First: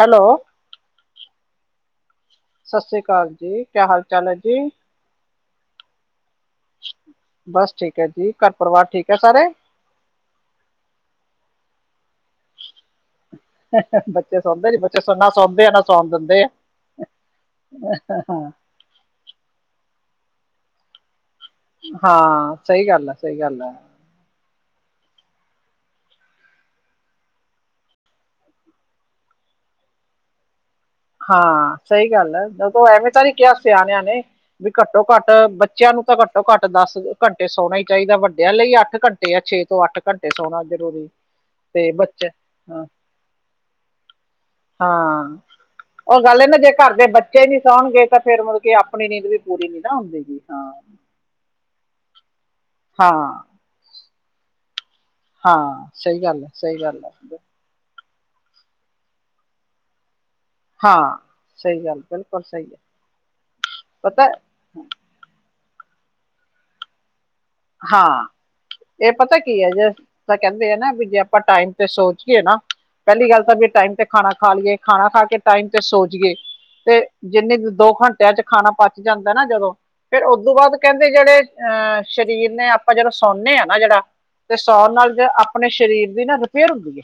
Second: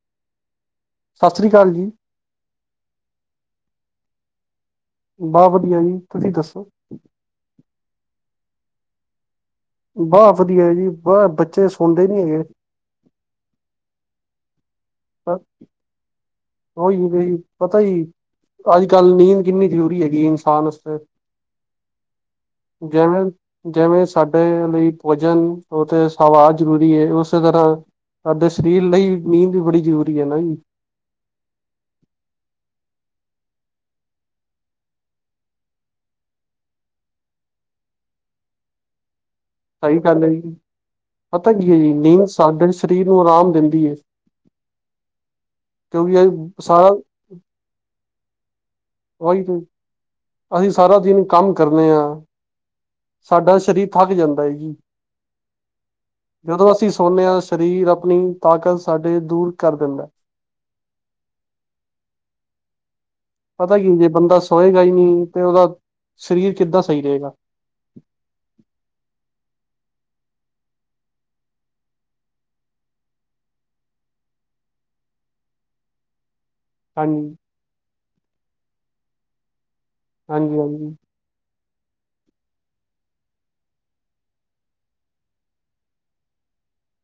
Hello. ਸਤਿ ਸ਼੍ਰੀ ਅਕਾਲ ਜੀ। ਸਤਿ ਸ੍ਰੀ ਅਕਾਲ ਜੀ ਕਿਆ ਹਾਲ ਚਾਲ ਐ ਜੀ? ਬਹੁਤ ਵਧੀਆ ਜੀ, ਤੁਸੀਂ ਦੱਸੋ? ਬਸ ਠੀਕ ਐ ਜੀ, ਘਰ ਪਰਿਵਾਰ ਠੀਕ ਐ ਸਾਰੇ? ਬਗੁਤ ਵਧੀਆ ਜੀ ਬਸ ਬੱਚੇ ਸੁਣਦੇ ਨੀ ਹੈਗੇ। ਬੱਚੇ ਸੋਂਦੇ ਨੀ ਬੱਚੇ ਨਾ ਸੋਂਦੇ ਆ ਨਾ ਸੋਣ ਦਿੰਦੇ ਐ। ਓ ਈ ਜੀ ਪਤਾ ਜੀ ਅੱਜ ਕੱਲ ਨੀਂਦ ਕਿੰਨੀ ਜਰੂਰਰੀ ਹੈਗੀ ਇਨਸਾਨ ਵਾਸਤੇ। ਹਾਂ ਸਈ ਗੱਲ ਆ, ਜਿਵੇਂ ਸਈ ਗੱਲ ਆ। ਜਿਵੇਂ ਸਾਡੇ ਲਈ ਭੋਜਨ ਉੱਥੇ ਸਵਾਦ ਜ਼ਰੂਰੀ ਹੈ ਉਸੇ ਤਰ੍ਹਾਂ ਸਾਡੇ ਸਰੀਰ ਲਈ ਨੀਂਦ ਵੀ ਬੜੀ ਜ਼ਰੂਰੀ ਹੈ ਨਾ ਜੀ ਹਾਂ ਸਹੀ ਗੱਲ ਹੈ ਜਦੋਂ ਐਵੇਂ ਤਾਂ ਨੀ ਕਿਹਾ ਸਿਆਣਿਆਂ ਨੇ ਵੀ ਘੱਟੋ ਘੱਟ ਬੱਚਿਆਂ ਨੂੰ ਤਾਂ ਘੱਟੋ ਘੱਟ ਦਸ ਘੰਟੇ ਸੋਣਾ ਹੀ ਚਾਹੀਦਾ ਵੱਡਿਆਂ ਲਈ ਅੱਠ ਘੰਟੇ ਜਾਂ ਛੇ ਤੋਂ ਅੱਠ ਸਹੀ ਗੱਲ ਹੈ ਘੰਟੇ ਜੀ। ਸੋਣਾ ਜ਼ਰੂਰੀ, ਪਤਾ ਕੀ ਹੈ ਤੇ ਜੀ ਨੀਂਦ ਬੱਚੇ, ਸਾਡੇ ਹਮ ਸਰੀਰ ਨੂੰ ਆਰਾਮ ਦਿੰਦੀ ਹੈ ਹਾਂ ਕਿਉਂਕਿ ਉਹ ਗੱਲ ਇਹ ਨਾ ਜੇ ਸਾਰਾ ਘਰ ਦੇ ਬੱਚੇ ਨੀ ਸਾਂਭਣਗੇ ਤਾਂ ਫਿਰ ਮੁੜ ਕੇ ਆਪਣੀ ਨੀਂਦ ਵੀ ਉਹੀ ਪੂਰੀ ਨੀ ਨਾ ਹੁੰਦੀ ਜੀ ਅਸੀਂ ਹਾਂ ਸਾਰਾ ਦਿਨ ਕੰਮ ਕਰਨਾ ਹਾਂ ਸਾਡਾ ਸਰੀਰ ਥੱਕ ਜਾਂਦਾ ਹੈ ਜੀ ਹਾਂ ਸਹੀ ਗੱਲ ਹੈ ਜਦੋਂ ਸਹੀ ਅਸੀਂ ਗੱਲ ਸੋਨੇ ਹੈ ਹਾਂ ਸਰੀਰ ਆਪਣੀ ਤਾਕਤ ਸਾਡੇ ਦੂਰ ਕਰ ਦਿੰਦਾ ਹਾਂ ਸਹੀ ਗੱਲ ਬਿਲਕੁਲ ਸਹੀ ਗੱਲ ਹੈ ਪਤਾ ਕੀ ਜੇ ਬੰਦਾ ਸੋਏਗਾ ਹੀ ਨਹੀਂ ਤੇ ਉਹਦਾ ਸਰੀਰ ਕਿੱਦਾਂ ਸਹੀ ਰਹੇਗਾ ਹਾਂ ਇਹ ਪਤਾ ਕੀ ਹੈ ਜੇ ਤਾਂ ਕਹਿੰਦੇ ਆ ਨਾ ਵੀ ਜੇ ਆਪਾਂ ਟਾਈਮ ਤੇ ਸੋ ਜੀਏ ਨਾ ਪਹਿਲੀ ਗੱਲ ਤਾਂ ਵੀ ਟਾਈਮ ਤੇ ਖਾਣਾ ਖਾ ਲਈਏ ਖਾਣਾ ਖਾ ਕੇ ਟਾਈਮ ਤੇ ਸੋ ਜਾਈਏ ਤੇ ਹਾਂਜੀ ਜਿੰਨੀ ਦੋ ਘੰਟਿਆਂ 'ਚ ਖਾਣਾ ਪਚ ਜਾਂਦਾ ਨਾ ਜਦੋਂ ਫਿਰ ਉਦੋਂ ਹਾਂਜੀ ਬਾਅਦ ਹਾਂਜੀ ਕਹਿੰਦੇ ਜਿਹੜੇ ਅਹ ਸਰੀਰ ਨੇ ਆਪਾਂ ਜਦੋਂ ਸੌਂਦੇ ਹਾਂ ਨਾ ਜਿਹੜਾ ਤੇ ਸੌਣ ਨਾਲ ਜ ਆਪਣੇ ਸਰੀਰ ਦੀ ਨਾ ਰਿਪੇਅਰ ਹੁੰਦੀ ਹੈ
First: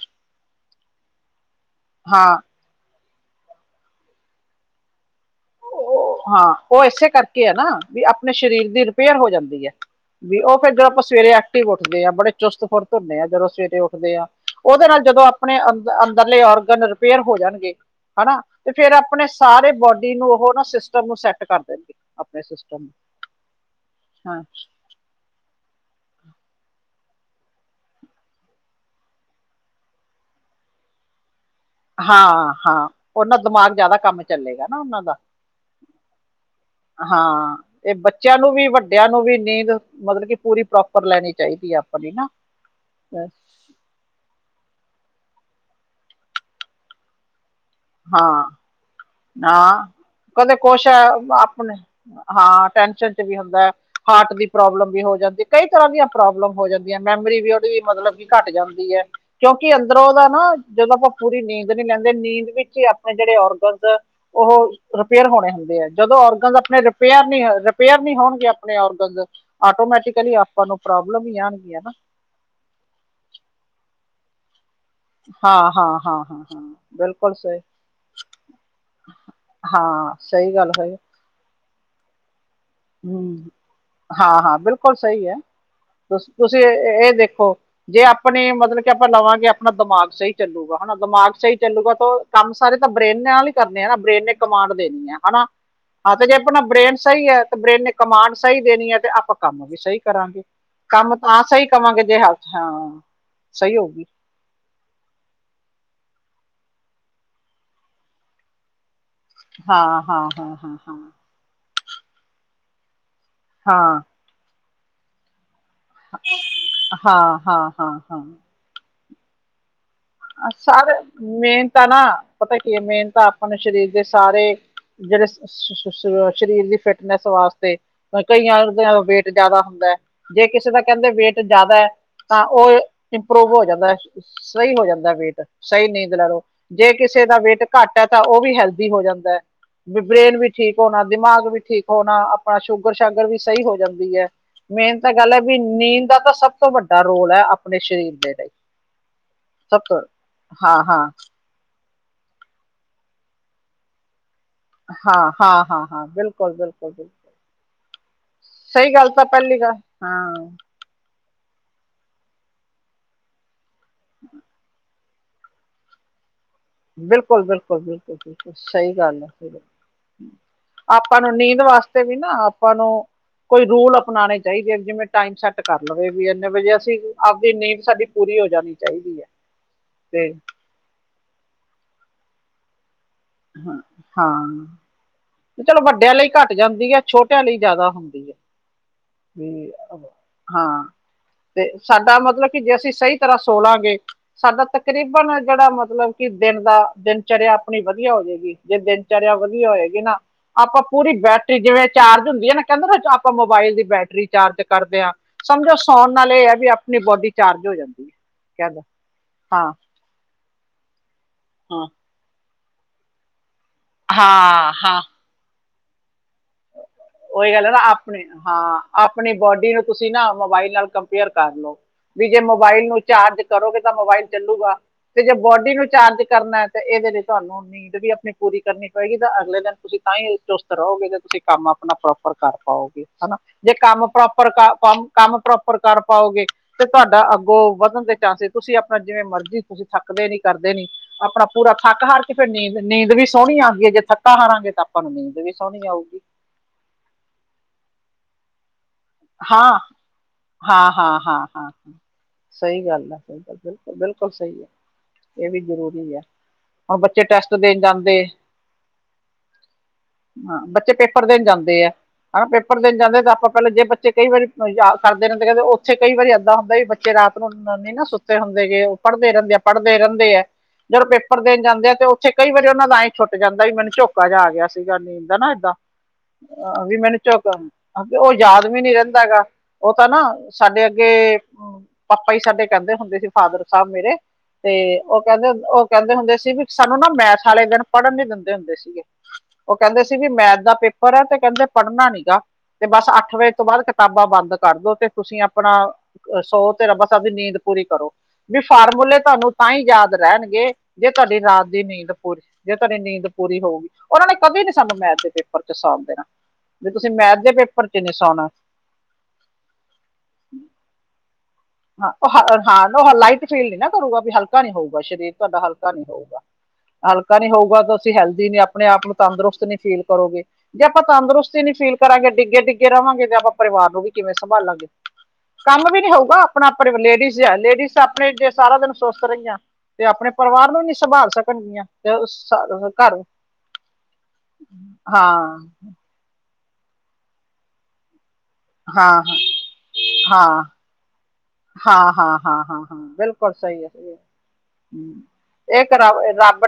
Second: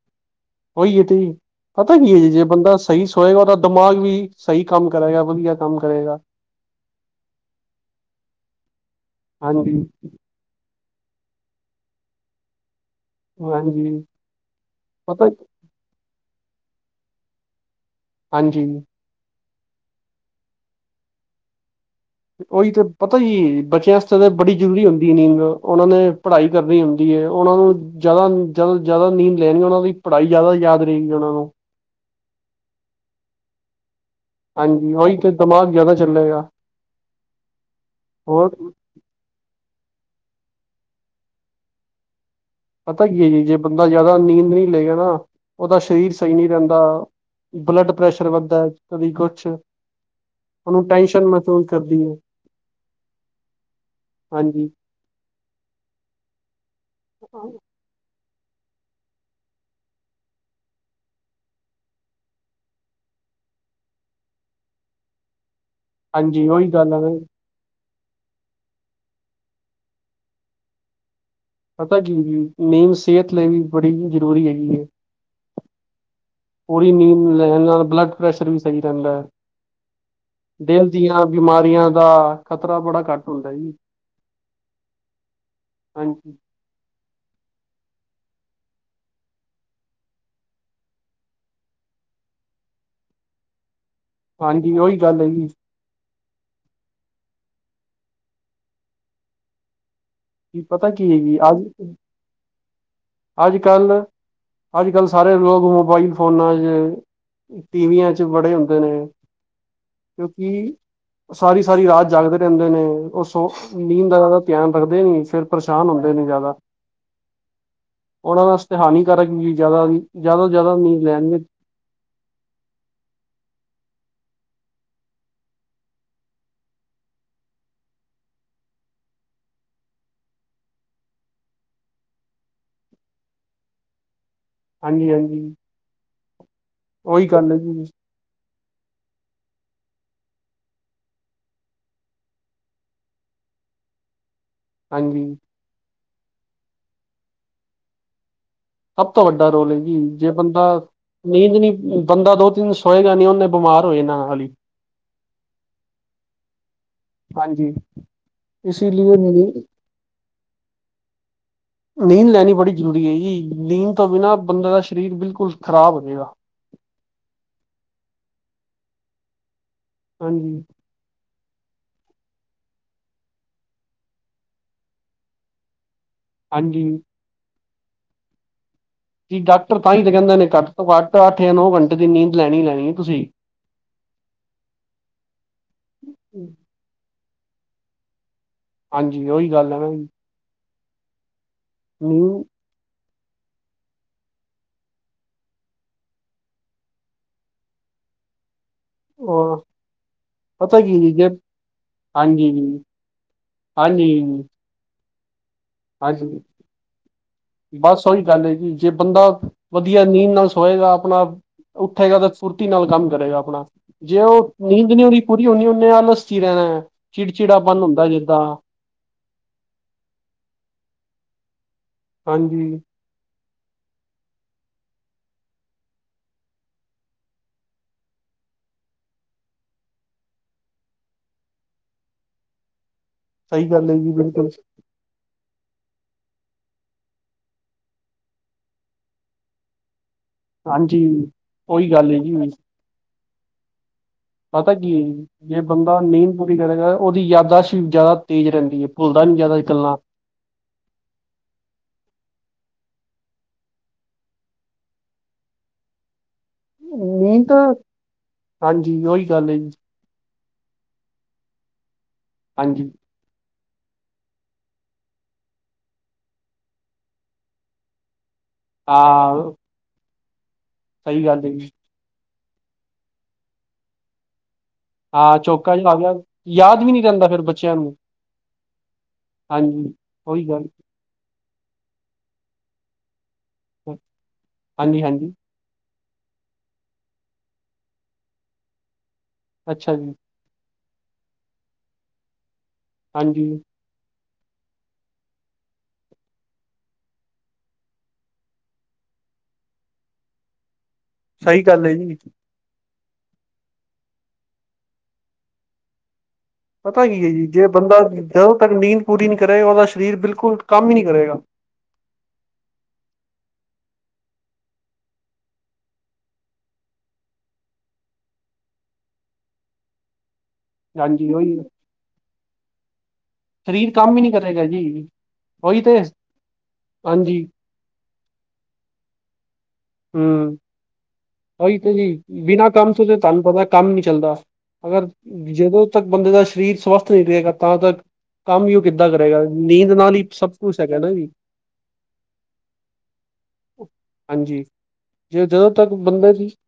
ਉਹੀ ਤੇ ਜ ਪਤਾ ਕੀ ਹੈ ਜੀ ਹਾਂ ਜੇ ਬੰਦਾ ਸਹੀ ਸੋਏਗਾ ਉਹਦਾ ਦਿਮਾਗ ਵੀ ਸਹੀ ਕੰਮ ਕਰੇਗਾ ਵਧੀਆ ਕੰਮ ਕਰੇਗਾ ਉਹ ਹਾਂ ਉਹ ਇਸੇ ਕਰਕੇ ਹੈ ਨਾ ਵੀ ਆਪਣੇ ਸਰੀਰ ਦੀ ਰਿਪੇਅਰ ਹੋ ਜਾਂਦੀ ਹੈ ਹਾਂਜੀ ਏ ਵੀ ਉਹ ਫੇਰ ਜਦੋਂ ਆਪਾਂ ਸਵੇਰੇ ਐਕਟਿਵ ਹੁੰਦੇ ਆ ਬੜੇ ਚੁਸਤ ਫੁਰਤ ਧੁਰਨੇ ਆ ਜਦੋਂ ਸਵੇਰੇ ਹਾਂਜੀ ਉੱਠਦੇ ਆ ਉਹਦੇ ਨਾਲ ਜਦੋਂ ਪਤਾ ਆਪਣੇ ਅੰਦਰ ਅੰਦਰਲੇ ਔਰਗਨ ਰਿਪੇਅਰ ਹੋ ਜਾਣਗੇ ਹਨਾ ਹਾਂਜੀ ਤੇ ਫੇਰ ਆਪਣੇ ਸਾਰੇ ਬੋਡੀ ਨੂੰ ਉਹ ਨਾ ਸਿਸਟਮ ਨੂੰ ਸੈੱਟ ਕਰ ਦੇਣਗੇ ਆਪਣੇ ਉਹੀ ਤੇ ਸਿਸਟਮ ਨੂੰ ਪਤਾ ਕੀ ਬੱਚਿਆਂ ਵਾਸਤੇ ਤਾਂ ਹਾਂ ਬੜੀ ਜ਼ਰੂਰੀ ਹੁੰਦੀ ਨਿੰਗ ਉਹਨਾਂ ਨੇ ਪੜ੍ਹਾਈ ਕਰਨੀ ਹੁੰਂਦੀ ਹੈ ਏ ਉਹਨਾਂ ਨੂੰ ਜ਼ਿਆਦਾ ਜਿਆ ਜ਼ਿਆਦਾ ਨੀਂਦ ਲੈਣਗੇ ਉਹਨਾਂ ਦੀ ਪੜ੍ਹਾਈ ਜ਼ਿਆਦਾ ਯਾਦ ਰਹੇਗੀ ਉਹ ਨੂੰ ਹਾਂ, ਹਾਂ ਉਹਨਾਂ ਦਿਮਾਗ ਜ਼ਿਆਦਾ ਕੰਮ ਚੱਲੇਗਾ ਨਾ ਹਾਂਜੀ ਉਹਨਾਂ ਦਾ ਉਹੀ ਤੇ ਦਿਮਾਗ ਜ਼ਿਆਦਾ ਚੱਲੇਗਾ ਹਾਂ ਇਹ ਬੱਚਿਆਂ ਹੋਰ ਨੂੰ ਵੀ ਵੱਡਾ ਵੱਡਿਆਂ ਨੂੰ ਵੀ ਨੀਂਦ ਮਤਲਬ ਕਿ ਪੂਰੀ ਪ੍ਰੋਪਰ ਲੈਣੀ ਚਾਹੀਦੀ ਹੈ ਆਪਣੀ ਨਾ ਪਤਾ ਕੀ ਹੈ ਜੀ ਜੇ ਬੰਦਾ ਜ਼ਿਆਦਾ ਨੀਂਦ ਨਹੀਂ ਲਏਗਾ ਨਾ ਉਹਦਾ ਸਰੀਰ ਸਹੀ ਨਹੀਂ ਰਹਿੰਦਾ ਬਲੱਡ ਪ੍ਰੈਸ਼ਰ ਹਾਂ ਵੱਧਦਾ ਕਦੇ ਕੁਛ ਹਾਂ ਕਦੇ ਕੁਛ ਉਹਨੂੰ ਹੈ ਟੈਸ਼ਨ ਮਹਿਸੂਸ ਆਪਣੇ ਕਰਦੀ ਹੈ ਹਾਂ ਟੈਨਸ਼ਨ 'ਚ ਵੀ ਹੁੰਦਾ ਹਾਰਟ ਦੀ ਹਾਂਜੀ ਪ੍ਰੋਬਲਮ ਵੀ ਹੋ ਜਾਂਦੀ ਕਈ ਤਰ੍ਹਾਂ ਦੀਆਂ ਪ੍ਰੋਬਲਮ ਹੋ ਜਾਂਦੀਆਂ ਏ ਮੈਮਰੀ ਵੀ ਉਹਦੀ ਮਤਲਬ ਕਿ ਘੱਟ ਜਾਂਦੀ ਹੈ ਕਿਉਂਕਿ ਅੰਦਰੋਂ ਉਹਦਾ ਨਾ ਜਦੋਂ ਆਪਾਂ ਪੂਰੀ ਨੀਂਦ ਨੀ ਲੈਂਦੇ ਨੀਂਦ ਵੀ ਸੀ ਆਪਣੇ ਜਿਹੜੇ ਔਰਗਨਸ ਉਹ ਰਿਪੇਅਰ ਹੋਣੇ ਹੁੰਦੇ ਆ ਜੀ ਜਦੋਂ ਹਾਂਜੀ ਔਰਗਨ ਉਹੀ ਆਪਣੇ ਗੱਲ ਹੈ ਨਾ। ਰਿਪੇਅਰ ਨਹੀਂ ਹੋਣਗੇ ਰਿਪੇਅਰ ਨਹੀਂ ਹੋਣਗੇ ਆਪਣੇ ਔਰਗਨਸ ਆਟੋਮੈਟੀਿਕਲੀ ਆਪਾਂ ਨੂੰ ਪ੍ਰੋਬਲਮ ਹੀ ਹੈ ਪਤਾ ਕੀ ਜੀ ਮੇਨ ਸਿਹਤ ਲਈ ਵੀ ਬੜੀ ਜ਼ਰੂਰੀ ਹੈਗੀ ਹੈ ਹਾਂ- ਹਾਂ -ਹਾਂ ਹਾਂ ਪੂਰੀ ਬਿਲਕੁਲ ਨੀਂਦ ਸਹੀ ਲੈਣ ਨਾਲ ਬਲੱਡ ਪ੍ਰੈਸ਼ਰ ਵੀ ਸਹੀ ਰਹਿੰਦਾ ਹੈ, ਹਾਂ ਸਹੀ ਗੱਲ ਹੈ ਦਿਲ ਦੀਆਂ ਬਿਮਾਰੀਆਂ ਦਾ ਖ਼ਤਰਾ ਬੜਾ ਘੱਟ ਹਮ ਹੁੰਦਾ ਜੀ ਹਾਂ ਹਾਂ ਬਿਲਕੁਲ ਸਹੀ ਹੈ ਤੁਸੀ, ਹਾਂਜੀ ਤੁਸੀਂ ਇਹ ਦੇਖੋ ਜੇ ਆਪਣੀ ਮਤਲਬ ਕਿ ਆਪਾਂ ਲਵਾਂਗੇ ਆਪਣਾ ਦਿਮਾਗ ਸਹੀ ਚੱਲੂ ਹਾ ਦਿਮਾਗ ਸਹੀ ਚੱਲੂਗਾ, ਤਾਂ ਕੰਮ ਸਾਰੇ ਤਾਂ ਬ੍ਰੇਨ ਨਾਲ ਹੀ ਕਰਨੇ ਹੈ ਨਾ ਬ੍ਰੇਨ ਨੇ ਕਮਾਂਡ ਹਾਂਜੀ ਉਹੀ ਦੇਣੀ ਹੈ ਗੱਲ ਹਨਾ, ਹੈਗੀ ਹਾਂ ਤੇ ਜੇ ਆਪਣਾ ਬ੍ਰੇਨ ਸਹੀ ਹੈ ਬ੍ਰੇਨ ਨੇ ਕਮਾਂਡ ਸਹੀ ਦੇਣੀ ਹੈ ਤੇ ਆਪਾਂ ਕੰਮ ਵੀ ਸਹੀ ਕਰਾਂਗੇ, ਜੀ ਪਤਾ ਕੀ ਕੰਮ ਹੈਗੀ ਤਾਂ ਅੱਜ ਸਹੀ ਕਵਾਂਗੇ ਜੇ ਹੈਲਥ ਹਾਂ ਅੱਜ ਸਹੀ ਹੋਗੀ। ਕੱਲ੍ਹ ਅੱਜ ਕੱਲ੍ਹ ਸਾਰੇ ਲੋਕ ਮੋਬਾਈਲ ਫੋਨਾਂ 'ਚ ਟੀਵੀਆਂ 'ਚ ਵੜੇ ਹੁੰਦੇ ਨੇ ਹਾਂ-ਹਾਂ, ਹਾਂ-ਹਾਂ ਹਾਂ ਸਾਰੀ-ਸਾਰੀ ਰਾਤ ਜਾਗਦੇ ਰਹਿੰਦੇ ਨੇ, ਉਹ ਸੋ ਹਾਂ ਨੀਂਦ ਦਾ ਧਿਆਨ ਰੱਖਦੇ ਨੀ ਫਿਰ ਪਰੇਸ਼ਾਨ ਹੁੰਦੇ ਨੇ ਜ਼ਿਆਦਾ, ਹਾਂ ਹਾਂ ਹਾਂ ਹਾਂ ਉਹਨਾਂ ਵਾਸਤੇ ਹਾਨੀਕਾਰਕ 'ਜ ਜ਼ਿਆਦਾ ਵੀ ਸਾਰੇ ਮੇਹਨ ਤਾਂ ਨਾ ਪਤਾ ਕੀ ਹੈ, ਮੇਹਨ ਤਾਂ ਆਪਾਂ ਨੂੰ ਸਰੀਰ ਦੇ ਸਾਰੇ ਜਿਹੜੇ ਸਰੀਰ ਦੀ ਫਿਟਨੈਸ ਵਾਸਤੇ ਕਈਆਂ ਵੇਟ ਜਿਆਦਾ ਹੁੰਦਾ ਹੈ, ਜੇ ਕਿਸੇ ਦਾ ਕਹਿੰਦੇ ਵੇਟ ਜ਼ਿਆਦਾ ਹੈ ਤਾਂ ਉਹ ਇੰਪਰੂਵ ਹੋ ਜਾਂਦਾ, ਸਹੀ ਹੋ ਜਾਂਦਾ ਹਾਂਜੀ ਵੇਟ ਹਾਂਜੀ ਸਹੀ ਨੀਂਦ ਲ ਲੋ, ਜੇ ਕਿਸੇ ਉਹੀ ਦਾ ਗੱਲ ਵੇਟ ਜੀ ਘੱਟ ਹੈ ਤਾਂ ਉਹ ਵੀ ਹੈਲਦੀ ਹੋ ਜਾਂਦਾ ਹੈ। ਬ੍ਰਰੇਨ ਵੀ ਠੀਕ ਹੋਣਾ, ਦਿਮਾਗ ਵੀ ਠੀਕ ਹੋਣਾ, ਆਪਣਾ ਸ਼ੂਗਰ- ਸ਼ਾਗਰ ਵੀ ਸਹੀ ਹੋ ਜਾਂਦੀ ਹੈ। ਮੇਨ ਤਾਂ ਹਾਂਜੀ ਗੱਲ ਹੈ ਵੀ, ਨੀਂਦ ਦਾ ਤਾਂ ਸਭ ਤੋਂ ਵੱਡਾ ਰੋਲ ਹੈ ਆਪਣੇ ਸਰੀਰ ਦੇ ਲਈ ਸਭ ਤੋਂ ਵੱਡਾ ਰੋਲ ਹੈ ਸਭ ਜੀ, ਤੋਂ ਜੇ ਬੰਦਾ ਹਾਂ ਹਾਂ ਨੀਂਦ ਨੀ ਬੰਦਾ ਦੋ ਸੋਏਗਾ ਨੀ ਉਹਨੇ ਬਿਮਾਰ ਹੋਏ ਜਾਨਾਂ ਨਾਲ ਹੀ ਹਾਂ-ਹਾਂ ਹਾਂ-ਹਾਂ, ਬਿਲਕੁਲ-ਬਿਲਕੁਲ ਬਿਲਕੁਲ ਹਾਂਜੀ ਇਸ ਸਹੀ ਗੱਲ ਲਈ ਤਾਂ ਨੀ ਪਹਿਲੀ ਗੱਲ, ਹਾਂ ਨੀਂਦ ਲੈਣੀ ਬੜੀ ਜ਼ਰੂਰੀ ਹੈ ਜੀ, ਨੀਂਦ ਤੋਂ ਬਿਨਾਂ ਬੰਦੇ ਦਾ ਸਰੀਰ ਬਿਲਕੁਲ ਖ਼ਰਾਬ ਹੋ ਜੇ ਗਾ। ਬਿਲਕੁਲ-ਬਿਲਕੁਲ ਬਿਲਕੁਲ-ਬਿਲਕੁਲ, ਸਹੀ ਗੱਲ ਆ ਫਿਰ ਹਾਂਜੀ ਆਪਾਂ ਨੂੰ ਨੀਂਦ ਵਾਸਤੇ ਵੀ ਨਾ ਆਪਾਂ ਨੂੰ, ਕੋਈ ਰੂਲ ਅਪਣਾਉਣੇ ਚਾਹੀਦੇ ਆ ਜਿਵੇਂ ਟਾਈਮ ਸੈੱਟ ਕਰ ਲਵੇ ਵੀ ਇੰਨੇ ਵਜੇ, ਹਾਂਜੀ ਅਸੀਂ ਆਪਦੀ ਨੀਂਵ ਸਾਡੀ ਪੂਰੀ ਹੋ ਜਾਣੀ। ਚਾਹੀਦੀ ਹੈ ਜ ਡਾਕਟਰ ਤਾਂ ਹੀ ਤੇ ਕਹਿੰਦੇ ਨੇ ਘੱਟ ਤੋਂ ਘੱਟ, ਅੱਠ ਜਾਂ ਨੌ ਘੰਟੇ ਦੀ ਨੀਂਦ ਲੈਣੀ-ਲੈਣੀ ਤੁਸੀਂ ਹਾਂ, ਚਲੋ ਵੱਡਿਆਂ ਲਈ ਘੱਟ ਜਾਂਦੀ ਹੈ ਛੋਟਿਆਂ ਲਈ ਜ਼ਿਆਦਾ ਹੁੰਦੀ ਹੈ। ਹਾਂਜੀ ਉਹੀ ਵੀ ਗੱਲ ਹੈ ਨਾ ਹਾਂ, ਤੇ ਸਾਡਾ ਨੀ ਮਤਲਬ ਕਿ ਜੇ ਅਸੀਂ ਸਹੀ ਤਰ੍ਹਾਂ ਸੋਲਾਂਗੇ ਸਾਡਾ ਤਕਰੀਬਨ ਜਿਹੜਾ ਮਤਲਬ ਕਿ ਦਿਨ ਦਾ, ਦਿਨਚਰਿਆ ਆਪਣੀ ਵਧੀਆ ਹੋ ਜਾਏਗੀ ਜੇ ਦਿਨ ਵਿਚਾਰ ਵਧੀਆ ਹੋਏਗੀ ਨਾ, ਪਤਾ ਆਪਾਂ ਕੀ ਜੀ ਪੂਰੀ ਜੇ ਬੈਟਰੀ ਜਿਵੇਂ ਚਾਰਜ ਹੁੰਦੀ ਹਾਂਜੀ ਹੈ ਨਾ ਕਹਿੰਦੇ ਨਾ ਆਪਾਂ ਮੋਬਾਈਲ ਦੀ ਬੈਟਰੀ ਹਾਂਜੀ ਚਾਰਜ ਕਰਦੇ ਹਾਂ, ਸਮਝੋ ਸਾਉਣ ਨਾਲ ਹਾਂਜੀ ਇਹ ਹੈ ਵੀ ਆਪਣੀ ਬੋਡੀ ਚਾਰਜ ਹੋ ਜਾਂਦੀ ਬਸ ਉਹੀ ਗੱਲ ਹੈ ਜੀ, ਕਹਿੰਦਾ ਜੇ ਬੰਦਾ ਹਾਂ ਵਧੀਆ ਨੀਂਦ ਨਾਲ ਸੋਏਗਾ ਆਪਣਾ, ਹਾਂ ਉੱਠੇਗਾ ਤਾਂ ਫੁਰਤੀ ਨਾਲ ਕੰਮ ਕਰੇਗਾ ਆਪਣਾ, ਜੇ ਉਹ ਹਾਂ ਨੀਂਦ ਹਾਂ ਨਹੀ ਹੋਣੀ ਪੂਰੀ ਹੁੰਣੀ ਓਨੇ ਆਲਸ 'ਚ ਰਹਿਣਾ ਹੈ। ਉਹੀ ਚਿੜਚਿੜਾ ਗੱਲ ਹੈ ਨਾ ਬੰਨ ਹੁੰਦਾ ਆਪਣੇ ਜਿੱਦਾਂ ਹਾਂ ਆਪਣੀ ਬੋਡੀ ਨੂੰ ਤੁਸੀਂ ਨਾ ਮੋਬਾਈਲ ਨਾਲ ਕੰਪੇਅਰ ਕਰ ਲਓ, ਵੀ ਜੇ ਹਾਂਜੀ ਮੋਬਾਈਲ ਨੂੰ ਚਾਰਜ ਕਰੋਗੇ ਤਾਂ ਮੋਬਾਈਲ ਚੱਲੂਗਾ, ਤੇ ਜੇ ਬੋਡੀ ਨੂੰ ਚਾਰਜ ਕਰਨਾ ਤੇ ਇਹਦੇ ਲਈ ਤੁਹਾਨੂੰ ਨੀਂਦ ਵੀ ਆਪਣੀ ਪੂਰੀ ਕਰਨੀ ਪਏਗੀ ਤਾਂ ਅਗਲੇ ਦਿਨ ਤੁਸੀਂ ਤਾਂ ਹੀ ਚੁਸਤ ਰਹੋਗੇ, ਜ ਤੁਸੀਂ ਕੰਮ ਆਪਣਾ ਪ੍ਰੋਪਰ ਕਰ ਪਾਓਗੇ ਹਨਾ, ਸਹੀ ਜੇ ਗੱਲ ਹੈ ਕੰਮ ਜੀ ਬਿਲਕੁਲ ਪ੍ਰੋਪਰ ਕੰਮ ਕੰਮ ਪ੍ਰੋਪਰ ਕਰ ਪਾਓਗੇ, ਤੇ ਤੁਹਾਡਾ ਅੱਗੋਂ ਵਧਣ ਦੇ ਚਾਂਸਿਸ ਤੁਸੀਂ ਆਪਣਾ ਜਿਵੇਂ ਮਰਜ਼ੀ ਥੱਕਦੇ ਨੀ ਕਰਦੇ ਨੀ, ਹਾਂਜੀ ਆਪਣਾ ਪੂਰਾ ਉਹੀ ਥੱਕ ਗੱਲ ਹੈ ਹਾਰ ਕੇ ਫਿਰ ਜੀ ਨੀਂਦ-ਨੀਂਦ ਵੀ ਸੋਹਣੀ ਆਉਂਦੀ ਹੈ ਜੇ ਥੱਕ ਥਕਾ ਹਾਰਾਂਗੇ ਪਤਾ ਤਾਂ, ਕੀ ਹੈ ਆਪਾਂ ਨੂੰ ਜੀ ਨੀਂਦ ਵੀ ਜੇ ਸੋਹਣੀ ਬੰਦਾ ਆਊਗੀ। ਨੀਂਦ ਪੂਰੀ ਕਰ ਉਹਦੀ ਯਾਦਦਾਸ਼ ਵੀ ਜ਼ਿਆਦਾ ਤੇਜ਼ ਰਹਿੰਦੀ ਹੈ, ਭੁੱਲਦਾ ਨੀ ਜਿਆਦਾ ਗੱਲਾਂ ਹਾਂ-ਹਾਂ, ਹਾਂ-ਹਾਂ ਹਾਂ ਸਹੀ ਗੱਲ ਹੈ ਬਿਲਕੁਲ-ਬਿਲਕੁਲ, ਬਿਲਕੁਲ ਸਹੀ ਹੈ ਇਹ ਵੀ ਜ਼ਰੂਰੀ ਹੈ। ਹੁਣ ਬੱਚੇ ਨੀਂਦ ਟੈਸਟ ਦੇਣ ਜਾਂਦੇ ਹਾਂਜੀ ਉਹੀ ਗੱਲ ਹੈ ਜੀ ਹਾਂ ਬੱਚੇ ਪੇਪਰ ਦੇਣ ਜਾਂਦੇ ਆ ਹਨਾ ਪੇਪਰ ਹਾਂਜੀ ਦੇਣ ਜਾਂਦੇ ਆ ਤੇ ਆਪਾਂ ਪਹਿਲਾਂ ਜੇ ਬੇ ਤੇ ਕਈ ਵਾਰੀ ਯਾਦ ਕਰਦੇ ਕਹਿੰਦੇ ਰਹਿੰਦੇ ਉੱਥੇ ਕਈ ਵਾਰੀ ਇਦਾਂ ਹੁੰਦਾ ਵੀ ਬੱਚੇ ਰਾਤ ਨੂੰ ਨਾ ਹੁੰਦੇ ਗੇ ਉਹ ਪੜ੍ਹਦੇ ਹਾਂ ਰਹਿੰਦੇ ਆ ਪੜ੍ਹਦੇ ਰਹਿੰਦੇ ਹੈ ਜਦੋਂ ਸਹੀ ਪੇਪਰ ਗੱਲ ਹੈ ਦੇਣ ਜੀ ਜਾਂਦੇ ਆ ਤੇ ਤੇ ਕਈ ਵਾਰੀ ਉਹਨਾ ਦਾ ਇਹੀ ਛੁਟ ਜਾਂਦਾ ਮਨ ਚੋ ਮਜਾ ਆ ਗਿਆ ਸੀਗਾ ਨੀਂਦ ਦਾ ਹਾਂ ਨਾ ਏਦਾਂ ਚੌਕਾ ਜਿਹਾ ਆ ਗਿਆ ਯਾਦ ਵੀ ਨਹੀਂ ਮੈਨੂੰ ਰਹਿੰਦਾ ਫਿਰ ਚੁੱਕ ਬੱਚਿਆਂ ਨੂੰ ਉਹ ਯਾਦ ਵੀ ਨੀ ਰਹਿੰਦਾ ਹੈਗਾ ਹਾਂਜੀ ਉਹ ਤਾਂ ਨਾ ਉਹੀ ਗੱਲ ਸਾਡੇ ਅੱਗੇ ਪਾਪਾ ਹੀ ਸਾਡੇ ਕਹਿੰਦੇ ਹੁੰਦੇ ਸੀ। ਫਾਦਰ ਸਾਹਿਬ ਮੇਰੇ ਤੇ ਹਾਂਜੀ ਉਹ ਹਾਂਜੀ ਕਹਿੰਦੇ ਉਹ ਕਹਿੰਦੇ ਹੁੰਦੇ ਸੀ ਵੀ ਸਾਨੂੰ ਨਾ ਮੈਥ ਵਾਲੇ ਦਿਨ ਪੜ੍ਹਨ ਨੀ ਦਿੰਦੇ ਹੁੰਦੇ ਸੀਗੇ ਉਹ ਅੱਛਾ ਕਹਿੰਦੇ ਜੀ ਸੀ ਵੀ ਮੈਥ ਦਾ ਪੇਪਰ ਹੈ ਤੇ ਕਹਿੰਦੇ ਪੜ੍ਹਨਾ ਨੀ ਗਾ ਤੇ ਬਸ ਅੱਠ ਵਜੇ ਹਾਂਜੀ ਤੋਂ ਬਾਅਦ ਕਿਤਾਬਾਂ ਬੰਦ ਕਰਦੋ ਤੇ ਤੁਸੀਂ ਆਪਣਾ ਸੋ ਤੇ ਰੱਬਾ ਸਾਹਿਬ ਦੀ ਨੀਂਦ ਪੂਰੀ ਕਰੋ ਇਹ ਫਾਰਮੂਲੇ ਤੁਹਾਨੂੰ ਤਾਂ ਹੀ ਯਾਦ ਰਹਿਣਗੇ ਜੇ ਤੁਹਾਡੀ ਸਹੀ ਰਾਤ ਦੀ ਗੱਲ ਹੈ ਨੀਂਦ ਜੀ ਪੂਰੀ। ਜੇ ਤੁਹਾਡੀ ਨੀਂਦ ਪੂਰੀ ਹੋਊਗੀ ਉਹਨਾਂ ਨੇ ਕਦੇ ਨੀ ਸਾਨੂੰ ਮੈਥ ਦੇ ਪੇਪਰ 'ਚ ਸੌਂਣ ਦੇਣਾ। ਵੀ ਪਤਾ ਤੁਸੀਂ ਕੀ ਹੈ ਮੈਥ ਜੀ ਦੇ ਜੇ ਪੇਪਰ 'ਚ ਬੰਦਾ ਨਹੀਂ ਸੌਣਾ ਜਦੋਂ ਤੱਕ ਨੀਂਦ ਪੂਰੀ ਨੀ ਕਰੇ ਉਹਦਾ ਸਰੀਰ ਬਿਲਕੁਲ ਕੰਮ ਹੀ ਨਹੀਂ ਕਰੇਗਾ। ਹਾਂ ਹਾਂ ਉਹ ਲਾਈਟ ਫੀਲ ਨੀ ਨਾ ਕਰੂਗਾ ਵੀ ਹਲਕਾ ਨੀ ਹੋਊਗਾ ਸਰੀਰ ਤੁਹਾਡਾ ਹਲਕਾ ਨੀ ਹੋਊਗਾ। ਹਲਕਾ ਨੀ ਹੋਊਗਾ ਤਾਂ ਅਸੀਂ ਹੈਲਦੀ ਨਹੀਂ ਤੁਸੀਂ ਆਪਣੇ ਆਪ ਨੂੰ ਤੰਦਰੁਸਤ ਨੀ ਫੀਲ ਕਰੋਗੇ। ਜੇ ਆਪਾਂ ਹਾਂਜੀ ਉਹੀ ਤੰਦਰੁਸਤੀ ਨੀ ਫੀਲ ਕਰਾਂਗੇ ਡਿੱਗੇ ਡਿੱਗੇ ਰਵਾਂਗੇ ਤੇ ਆਪਾਂ। ਪਰਿਵਾਰ ਸਰੀਰ ਨੂੰ ਵੀ ਕੰਮ ਹੀ ਕਿਵੇਂ ਨਹੀਂ ਕਰੇਗਾ ਸੰਭਾਲਾਂਗੇ ਜੀ ਉਹੀ ਕੰਮ ਤੇ ਵੀ ਨੀ ਹੋਊਗਾ। ਆਪਣਾ ਆਪਣੇ ਲੇਡੀਜ਼ ਹਾਂਜੀ ਲੇਡੀਜ਼ ਆਪਣੇ ਜੇ ਸਾਰਾ ਦਿਨ ਸੁਸਤ ਰਹੀਆਂ ਤੇ ਆਪਣੇ ਹਮ ਪਰਿਵਾਰ ਨੂੰ ਨੀ ਸੰਭਾਲ। ਉਹੀ ਸਕਣਗੀਆਂ ਤੇ ਉਸ ਜੀ ਸਾ- ਬਿਨਾਂ ਕੰਮ ਤੋਂ ਘਰ ਤੁਹਾਨੂੰ ਪਤਾ ਕੰਮ ਨੀ ਚੱਲਦਾ ਅਗਰ ਹਾਂ ਜਦੋਂ ਤੱਕ। ਬੰਦੇ ਦਾ ਸਰੀਰ ਸਵਸਥ ਨਹੀਂ ਰਹੇਗਾ ਤਾਂ ਤਾਂ ਕੰਮ ਹੀ ਉਹ ਕਿੱਦਾਂ ਹਾਂ ਕਰੇਗਾ ਨੀਂਦ ਨਾਲ ਹੀ ਸਭ ਹਾਂ ਕੁਛ। ਤਾਂ ਹੈਗਾ ਨਾ। ਹਾਂ ਹਾਂ ਹਾਂ ਹਾਂ ਹਾਂ ਬਿਲਕੁਲ ਸਹੀ ਹੈ ਸਹੀ ਹਾਂਜੀ, ਜ ਜਦੋਂ ਇੱਕ ਤੱਕ ਰੱਬ ਬੰਦੇ ਦੀ ਰੱਬ।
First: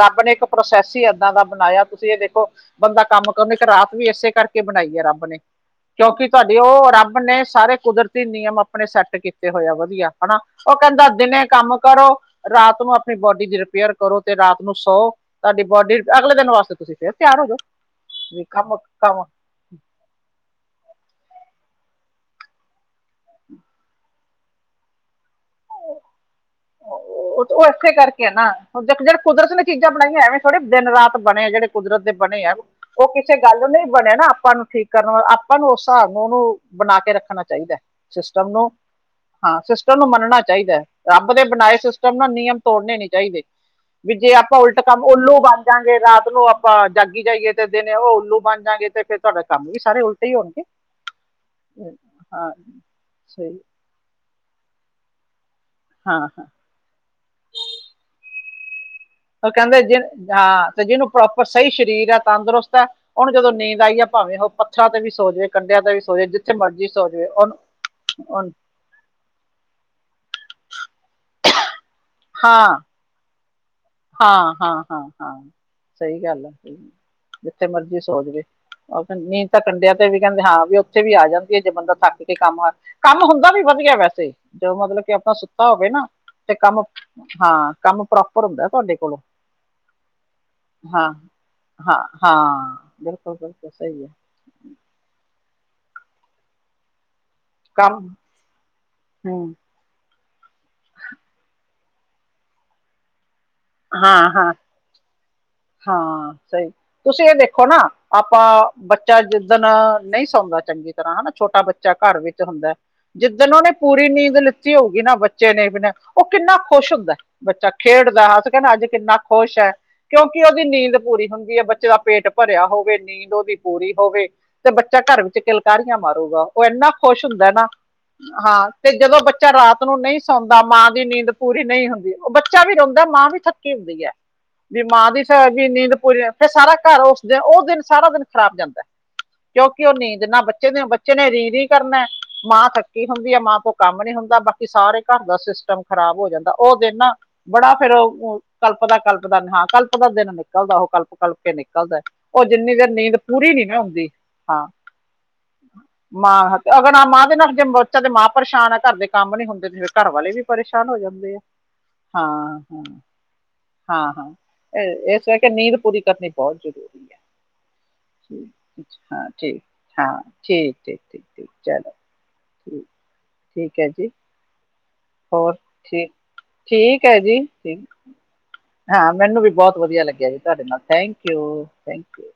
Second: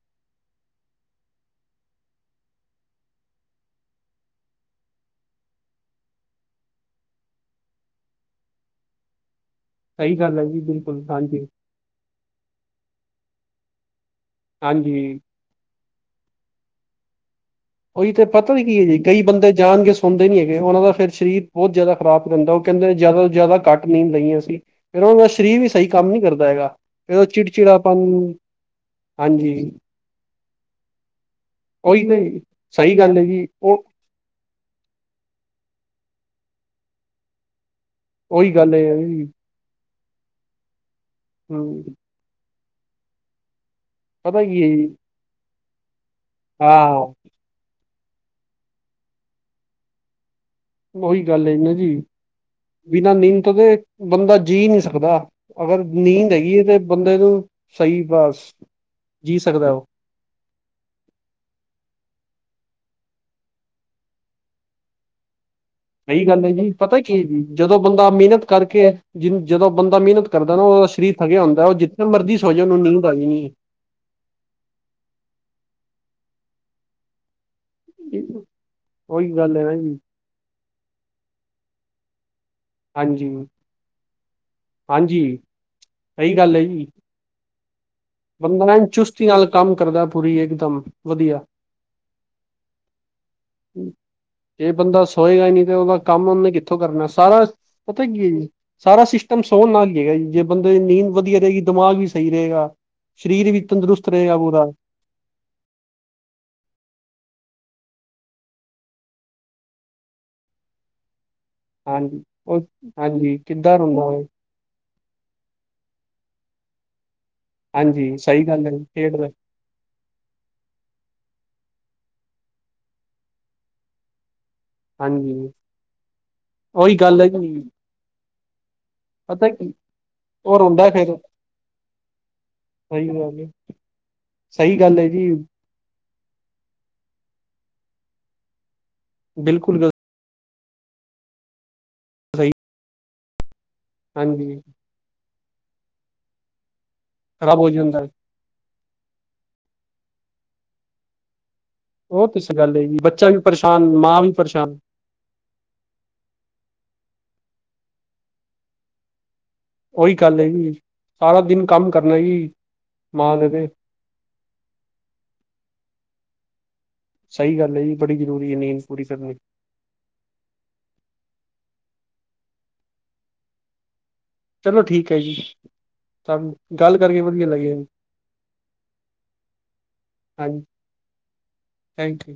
ਰੱਬ ਨੇ ਇੱਕ ਪ੍ਰੋਸੈਸ ਹੀ ਇੱਦਾਂ ਦਾ ਬਣਾਇਆ ਤੁਸੀਂ ਇਹ ਦੇਖੋ। ਬੰਦਾ ਕੰਮ ਕਰਨ ਨਹੀਂ ਤੇ ਰਾਤ ਵੀ ਇਸੇ ਕਰਕੇ ਬਣਾਈ ਹੈ ਰੱਬ ਨੇ। ਕਿਉਂਕਿ ਤੁਹਾਡੇ ਉਹ ਰੱਬ ਨੇ ਸਾਰੇ ਕੁਦਰਤੀ ਨਿਯਮ ਆਪਣੇ ਸੈੱਟ। ਕੀਤੇ ਹੋਏ ਆ ਵਧੀਆ ਸਹੀ ਗੱਲ ਹਨਾ ਹੈ ਜੀ ਉਹ ਬਿਲਕੁਲ ਕਹਿੰਦਾ ਦਿਨੇ ਹਾਂਜੀ। ਕੰਮ ਕਰੋ ਰਾਤ ਨੂੰ ਆਪਣੀ ਬੋਡੀ ਦੀ ਰਿਪੇਅਰ। ਕਰੋ ਤੇ ਰਾਤ ਨੂੰ ਸੌਉ ਹਾਂਜੀ, ਤੁਹਾਡੀ ਬੋਡੀ ਅਗਲੇ ਦਿਨ ਵਾਸਤੇ ਤੁਸੀਂ ਫੇਰ ਤਿਆਰ ਹੋ ਜੋ। ਉਹੀ ਤੇ ਪਤਾ ਨੀ ਕੀ ਹੈ ਜੀ ਕਈ ਬੰਦੇ ਜਾਣਗੇ। ਸੋਂਦੇ ਨੀ ਹੈਗੇ ਉਹਨਾ ਦਾ ਫਿਰ ਸਰੀਰ ਬਹੁਤ ਜ਼ਿਆਦਾ ਖ਼ਰਾਬ ਕਰਦਾ ਉਹ ਕਹਿੰਦੇ ਜ਼ਿਆਦਾ ਜ਼ਿਆਦਾ ਘੱਟ ਨੀਂਦ ਲਈਏ ਅਸੀਂ। ਫੇਰ ਉਨਾਂ ਦਾ ਸਰੀਰ ਵੀ ਸਹੀ ਕੰਮ ਨੀ ਕਰਦਾ ਹੈਗਾ। ਫਿਰ ਉਹ ਉਹ ਇਸੇ ਕਰਕੇ ਹੈ ਚਿੜਚਿੜਾਪਨ ਨਾ ਹੁਣ ਜਿਹੜੇ ਕੁਦਰਤ ਨੇ ਹਾਂਜੀ ਚੀਜ਼ਾਂ ਬਣਾਈਆਂ ਐਵੇਂ ਥੋੜੇ ਦਿਨ ਰਾਤ ਬਣੇ ਜਿਹੜੇ। ਕੁਦਰਤ ਉਹੀ ਦੇ ਤੇ ਬਣੇ ਆ ਸਹੀ ਉਹ ਹੈ ਕਿਸੇ ਜੀ ਗੱਲ ਉਹ ਨੂੰ। ਬਣਿਆ ਨਾ ਆਪਾਂ ਨੂੰ ਠੀਕ ਕਰਨ ਆਪਾਂ ਨੂੰ ਉਸ ਹਿਸਾਬ ਨੂੰ ਉਹਨੂੰ ਬਣਾ ਕੇ ਰੱਖਣਾ ਚਾਹੀਦਾ। ਸਿਸਟਮ ਉਹੀ ਨੂੰ ਗੱਲ ਹੈ ਜੀ ਹਾਂ ਸਿਸਟਮ ਨੂੰ ਮੰਨਣਾ ਚਾਹੀਦਾ ਹੈ ਰੱਬ ਦੇ ਬਣਾਏ ਹੂੰ ਸਿਸਟਮ। ਨਿਯਮ ਤੋੜਨੇ ਨੀ ਚਾਹੀਦੇ ਵੀ ਜੇ ਪਤਾ ਆਪਾਂ ਕੀ ਹੈ ਉਲਟ ਜੀ ਕੰਮ ਉੱਲੂ। ਬਣ ਜਾਗੇ ਰਾਤ ਨੂੰ ਆਪਾਂ ਹਾਂ ਝਾਕੀ ਜਾਈਏ। ਤੇ ਦਿਨੇ ਉਹ ਉੱਲੂ ਬਣ ਜਾਂਗੇ ਤੇ ਫੇਰ ਤੁਹਾਡਾ ਕੰਮ ਵੀ ਸਾਰੇ ਉਲਟੇ ਹੀ ਹੋਣਗੇ। ਉਹੀ ਗੱਲ ਹੈ ਨਾ ਜੀ ਹਾਂ ਬਿਨਾਂ ਨੀਂਦ ਤੋਂ ਸਹੀ ਦੇ ਬੰਦਾ ਜੀਅ ਨਹੀਂ ਸਕਦਾ। ਅਗਰ ਹਾਂ ਨੀਂਦ ਹੈਗੀ ਹੈ ਤੇ ਬੰਦੇ ਨੂੰ ਸਹੀ ਬਸ। ਜੀ ਉਹ ਸਕਦਾ ਕਹਿੰਦੇ ਜਿੰਨ ਹਾਂ। ਤੇ ਜਿਹਨੂੰ ਪ੍ਰੋਪਰ ਸਹੀ ਸਰੀਰ ਹੈ, ਤੰਦਰੁਸਤ ਹੈ। ਉਹਨੂੰ ਜਦੋਂ ਨੀਂਦ ਆਈ ਹੈ। ਭਾਵੇਂ ਉਹ ਪੱਥਰਾਂ ਤੇ ਵੀ ਸੌ ਜਾਵੇ। ਕੰਡਿਆਂ ਤੇ ਵੀ ਸੋ ਸਹੀ ਜਾਵੇ ਗੱਲ ਹੈ ਜਿੱਥੇ ਜੀ ਮਰਜ਼ੀ ਪਤਾ ਸੋ ਕੀ ਹੈ ਜਾਵੇ ਜੀ ਉਹਨੂੰ ਜਦੋਂ ਬੰਦਾ ਮਿਹਨਤ ਕਰਕੇ। ਜਿਹਨੂੰ ਜਦੋਂ ਬੰਦਾ ਮਿਹਨਤ ਕਰਦਾ ਨਾ ਉਹਦਾ ਸਰੀਰ ਥਕਿਆ ਹੁੰਦਾ ਉਹ ਜਿੱਥੇ ਮਰਜ਼ੀ ਸੌ ਜੇ ਉਹਨੂੰ ਹਾਂ ਨੀਂਦ ਆ ਜਾਣੀਂ ਹੈ। ਹਾਂ ਹਾਂ ਹਾਂ ਹਾਂ ਸਹੀ ਗੱਲ ਆ ਜਿੱਥੇ ਮਰਜ਼ੀ ਹੈ। ਸੌ ਜਾਵੇ। ਉਹ ਉਹੀ ਨੀਂਦ ਗੱਲ ਤਾਂ ਹੈ ਨਾ ਕੰਡਿਆ ਜੀ ਤੇ ਵੀ ਕਹਿੰਦੇ ਹਾਂ ਵੀ ਉੱਥੇ ਵੀ ਆ ਜਾਂਦੀ ਹੈ ਜੇ ਬੰਦਾ ਥੱਕ ਕੇ ਕੰਮ। ਕੰਮ ਹਾਂਜੀ ਹੁੰਦਾ ਵੀ ਵਦੀਐ ਵੈਸੇ ਜਦੋਂ ਮਤਲਬ ਕਿ ਆਪਨਾ ਸੁੱਤਾ ਹੋਵੇ ਨਾ ਸਈ ਤੇ ਗੱਲ ਐ ਕੰਮ ਜੀ। ਹਾਂ ਕੰਮ ਪ੍ਰੋਪਰ ਹੁੰਦਾ। ਬੰਦਾ ਐਨ ਤੁਹਾਡੇ ਕੋਲੋਂ ਚੁਸਤੀ ਨਾਲ ਕੰਮ ਕਰਦਾ ਪੂਰੀ ਇਕਦਮ ਵਦੀਆ। ਹਾਂ-ਹਾਂ, ਬਿਲਕੁਲ-ਬਿਲਕੁਲ ਸਈ ਐ। ਜੇ ਬੰਦਾ ਸੋਏਗਾ ਨੀ ਤੇ ਓਦਾ ਕੰਮ ਓਨੇ ਕਿੱਥੋਂ ਕਰਨਾ ਸਾਰਾ ਪਤਾ ਕੰਮ ਕੀ ਐ ਜੀ, ਸਾਰਾ ਸਿਸਟਮ ਹੂੰ ਸੌਣ ਨਾਲ ਈ ਹੈਗਾ ਜੀ ਜੇ ਬੰਦੇ ਦੀ ਨੀਂਦ ਵਦੀਆ ਰਏਗੀ ਦਿਮਾਗ ਵੀ ਸਈ ਰਏਗਾ, ਸਰੀਰ ਵੀ ਤੰਦਰੁਸਤ ਹਾਂ ਰਏਗਾ ਹਾਂ ਪੂਰਾ। ਹਾਂ ਸਈ ਤੁਸੀਂ ਏ ਦੇਖੋ ਨਾ ਆਪਾਂ ਬੱਚਾ ਜਿੱਦਣ ਨਈ ਸੌਂਦਾ ਚੰਗੀ ਤਰ੍ਹਾਂ ਹਨਾ ਛੋਟਾ ਬੱਚਾ ਘਰ ਹਾਂਜੀ ਵਿੱਚ ਉਹ ਹੁੰਦਾ, ਹਾਂਜੀ ਜਿੱਦਣ ਓਨੇ ਕਿੱਦਾਂ ਪੂਰੀ ਹੁੰਦਾ ਨੀਂਦ ਲਿੱ ਲਿੱਤੀ ਹੋਊਗੀ ਨਾ ਬੱਚੇ ਨੇ ਬਿਨਾਂ, ਓ ਕਿੰਨਾ ਖੁਸ਼ ਹੁੰਦਾ। ਬੱਚਾ ਹਾਂਜੀ ਖੇਡਦਾ ਸਹੀ ਆਪਾਂ ਗੱਲ ਹੈ ਕੈਨਾ ਜੀ ਅੱਜ ਕਿੰਨਾ ਖੇਡਦਾ ਖੁਸ਼ ਐ। ਕਿਓਂਕਿ ਓਦੀ ਨੀਂਦ ਪੂਰੀ ਹੁੰਦੀ ਐ ਬੱਚੇ ਦਾ ਪੇਟ ਭਰਿਆ ਹੋਵੇ ਨੀਂਦ ਓਦੀ ਪੂਰੀ ਹੋਵੇ ਤੇ ਬੱਚਾ ਘਰ ਹਾਂਜੀ ਵਿੱਚ ਕਿਲਕਾਰੀਆਂ ਮਾਰੂਗਾ ਓ ਐਨਾ ਉਹੀ ਗੱਲ ਖੁਸ਼ ਹੈ ਹੁੰਦਾ ਜੀ ਨਾ ਹਾਂ ਤੇ ਜਦੋਂ ਪਤਾ ਬੱਚਾ ਕੀ ਰਾਤ ਨੂੰ ਨਈ ਉਹ ਸੌਂਦਾ ਰੋਂਦਾ ਮਾਂ ਦੀ ਫੇਰ ਨੀਂਦ ਪੂਰੀ ਨਈ ਹੁੰਦੀ ਓ ਬੱਚਾ ਵੀ ਰੋਂਦਾ ਸਹੀ ਮਾਂ ਵੀ ਗੱਲ ਹੈ ਥੱਕੀ ਹੁੰਦੀ ਐ। ਸਹੀ ਵੀ ਗੱਲ ਹੈ ਮਾਂ ਦੀ ਜੀ ਵੀ ਨੀਂਦ ਪੂਰੀ ਨਾ ਹੋਵੇ ਫੇਰ ਸਾਰਾ ਘਰ ਓਸ ਦਿਨ ਓ ਦਿਨ ਸਾਰਾ ਦਿਨ ਖ਼ਰਾਬ ਜਾਂਦਾ। ਬਿਲਕੁਲ ਕਿਓਂਕਿ ਗੱਲ ਓ ਨੀਂਦ ਨਾ ਬੱਚੇ ਨੇ ਬੱਚੇ ਨੇ ਰੀਂ-ਰੀਂ ਕਰਨਾ ਸਹੀ ਮਾਂ ਥੱਕੀ ਹੁੰਦੀ ਐ ਮਾਂ ਤੋਂ ਕੰਮ ਨੀ ਹੁੰਦਾ ਹਾਂਜੀ ਬਾਕੀ ਸਾਰੇ ਘਰ ਦਾ ਸਿਸਟਮ ਖਰਾਬ ਹੋ ਜਾਂਦਾ ਓ ਦਿਨ ਨਾ ਖ਼ਰਾਬ ਹੋ ਬੜਾ ਫੇਰ ਜਾਂਦਾ ਕਲਪਦਾ-ਕਲਪਦਾ ਹਾਂ ਕਲਪਦਾ ਦਿਨ ਨਿਕਲਦਾ ਓ ਕਲਪ-ਕਲਪ ਤੇ ਨਿਕਲਦਾ ਉਹ ਤੇ ਓ ਸਹੀ ਜਿੰਨੀ ਗੱਲ ਹੈ ਦੇਰ ਜੀ ਨੀਂਦ ਬੱਚਾ ਵੀ ਪੂਰੀ ਨੀ ਨਾ ਪਰੇਸ਼ਾਨ ਹੁੰਦੀ, ਮਾਂ ਵੀ ਹਾਂ। ਪਰੇਸ਼ਾਨ ਮਾਂ ਤੇ ਅਗਰ ਨਾ ਮਾਂ ਦੇ ਨਾਲ ਜੇ ਬੱਚਾ ਦੇ ਮਾਂ ਪਰੇਸ਼ਾਨ ਆ ਘਰ ਦੇ ਕੰਮ ਨੀ ਹੁੰਦੇ। ਜਿਵੇਂ ਘਰ ਉਹੀ ਵਾਲੇ ਗੱਲ ਵੀ ਹੈ ਜੀ ਪਰੇਸ਼ਾਨ ਹੋ ਜਾਂਦੇ ਆ, ਸਾਰਾ ਦਿਨ ਕੰਮ ਕਰਨਾ ਜੀ ਹਾਂ-ਹਾਂ। ਮਾਂ ਦੇ ਦੇ ਹਾਂ-ਹਾਂ ਏਸ ਕਰਕੇ ਨੀਂਦ ਪੂਰੀ ਕਰਨੀ ਬਹੁ ਜ਼ਰੂਰੀ ਐ। ਸਈ ਗੱਲ ਐ ਜੀ ਬੜੀ ਜ਼ਰੂਰੀ ਐ ਨੀਂਦ ਪੂਰੀ ਕਰਨੀ। ਹਾਂ ਠੀਕ-ਠੀਕ-ਠੀਕ-ਠੀਕ ਚਲੋ ਠੀਕ-ਠੀਕ ਐ ਜੀ। ਚਲੋ ਠੀਕ ਹੈ ਜੀ ਹੋਰ ਤੁਹਾਨੂੰ ਗੱਲ ਠੀਕ-ਠੀਕ ਐ ਕਰਕੇ ਜੀ ਵਧੀਆ ਲੱਗਿਆ ਠੀਕ ਜੀ ਹਾਂ ਮੈਨੂੰ ਵੀ ਬੋਤ ਵਦੀਆ ਲੱਗਿਆ ਜੀ ਹਾਂਜੀ ਤੁਆਡੇ ਨਾਲ ਥੈਂਕ ਯੂ ਥੈਂਕ ਯੂ।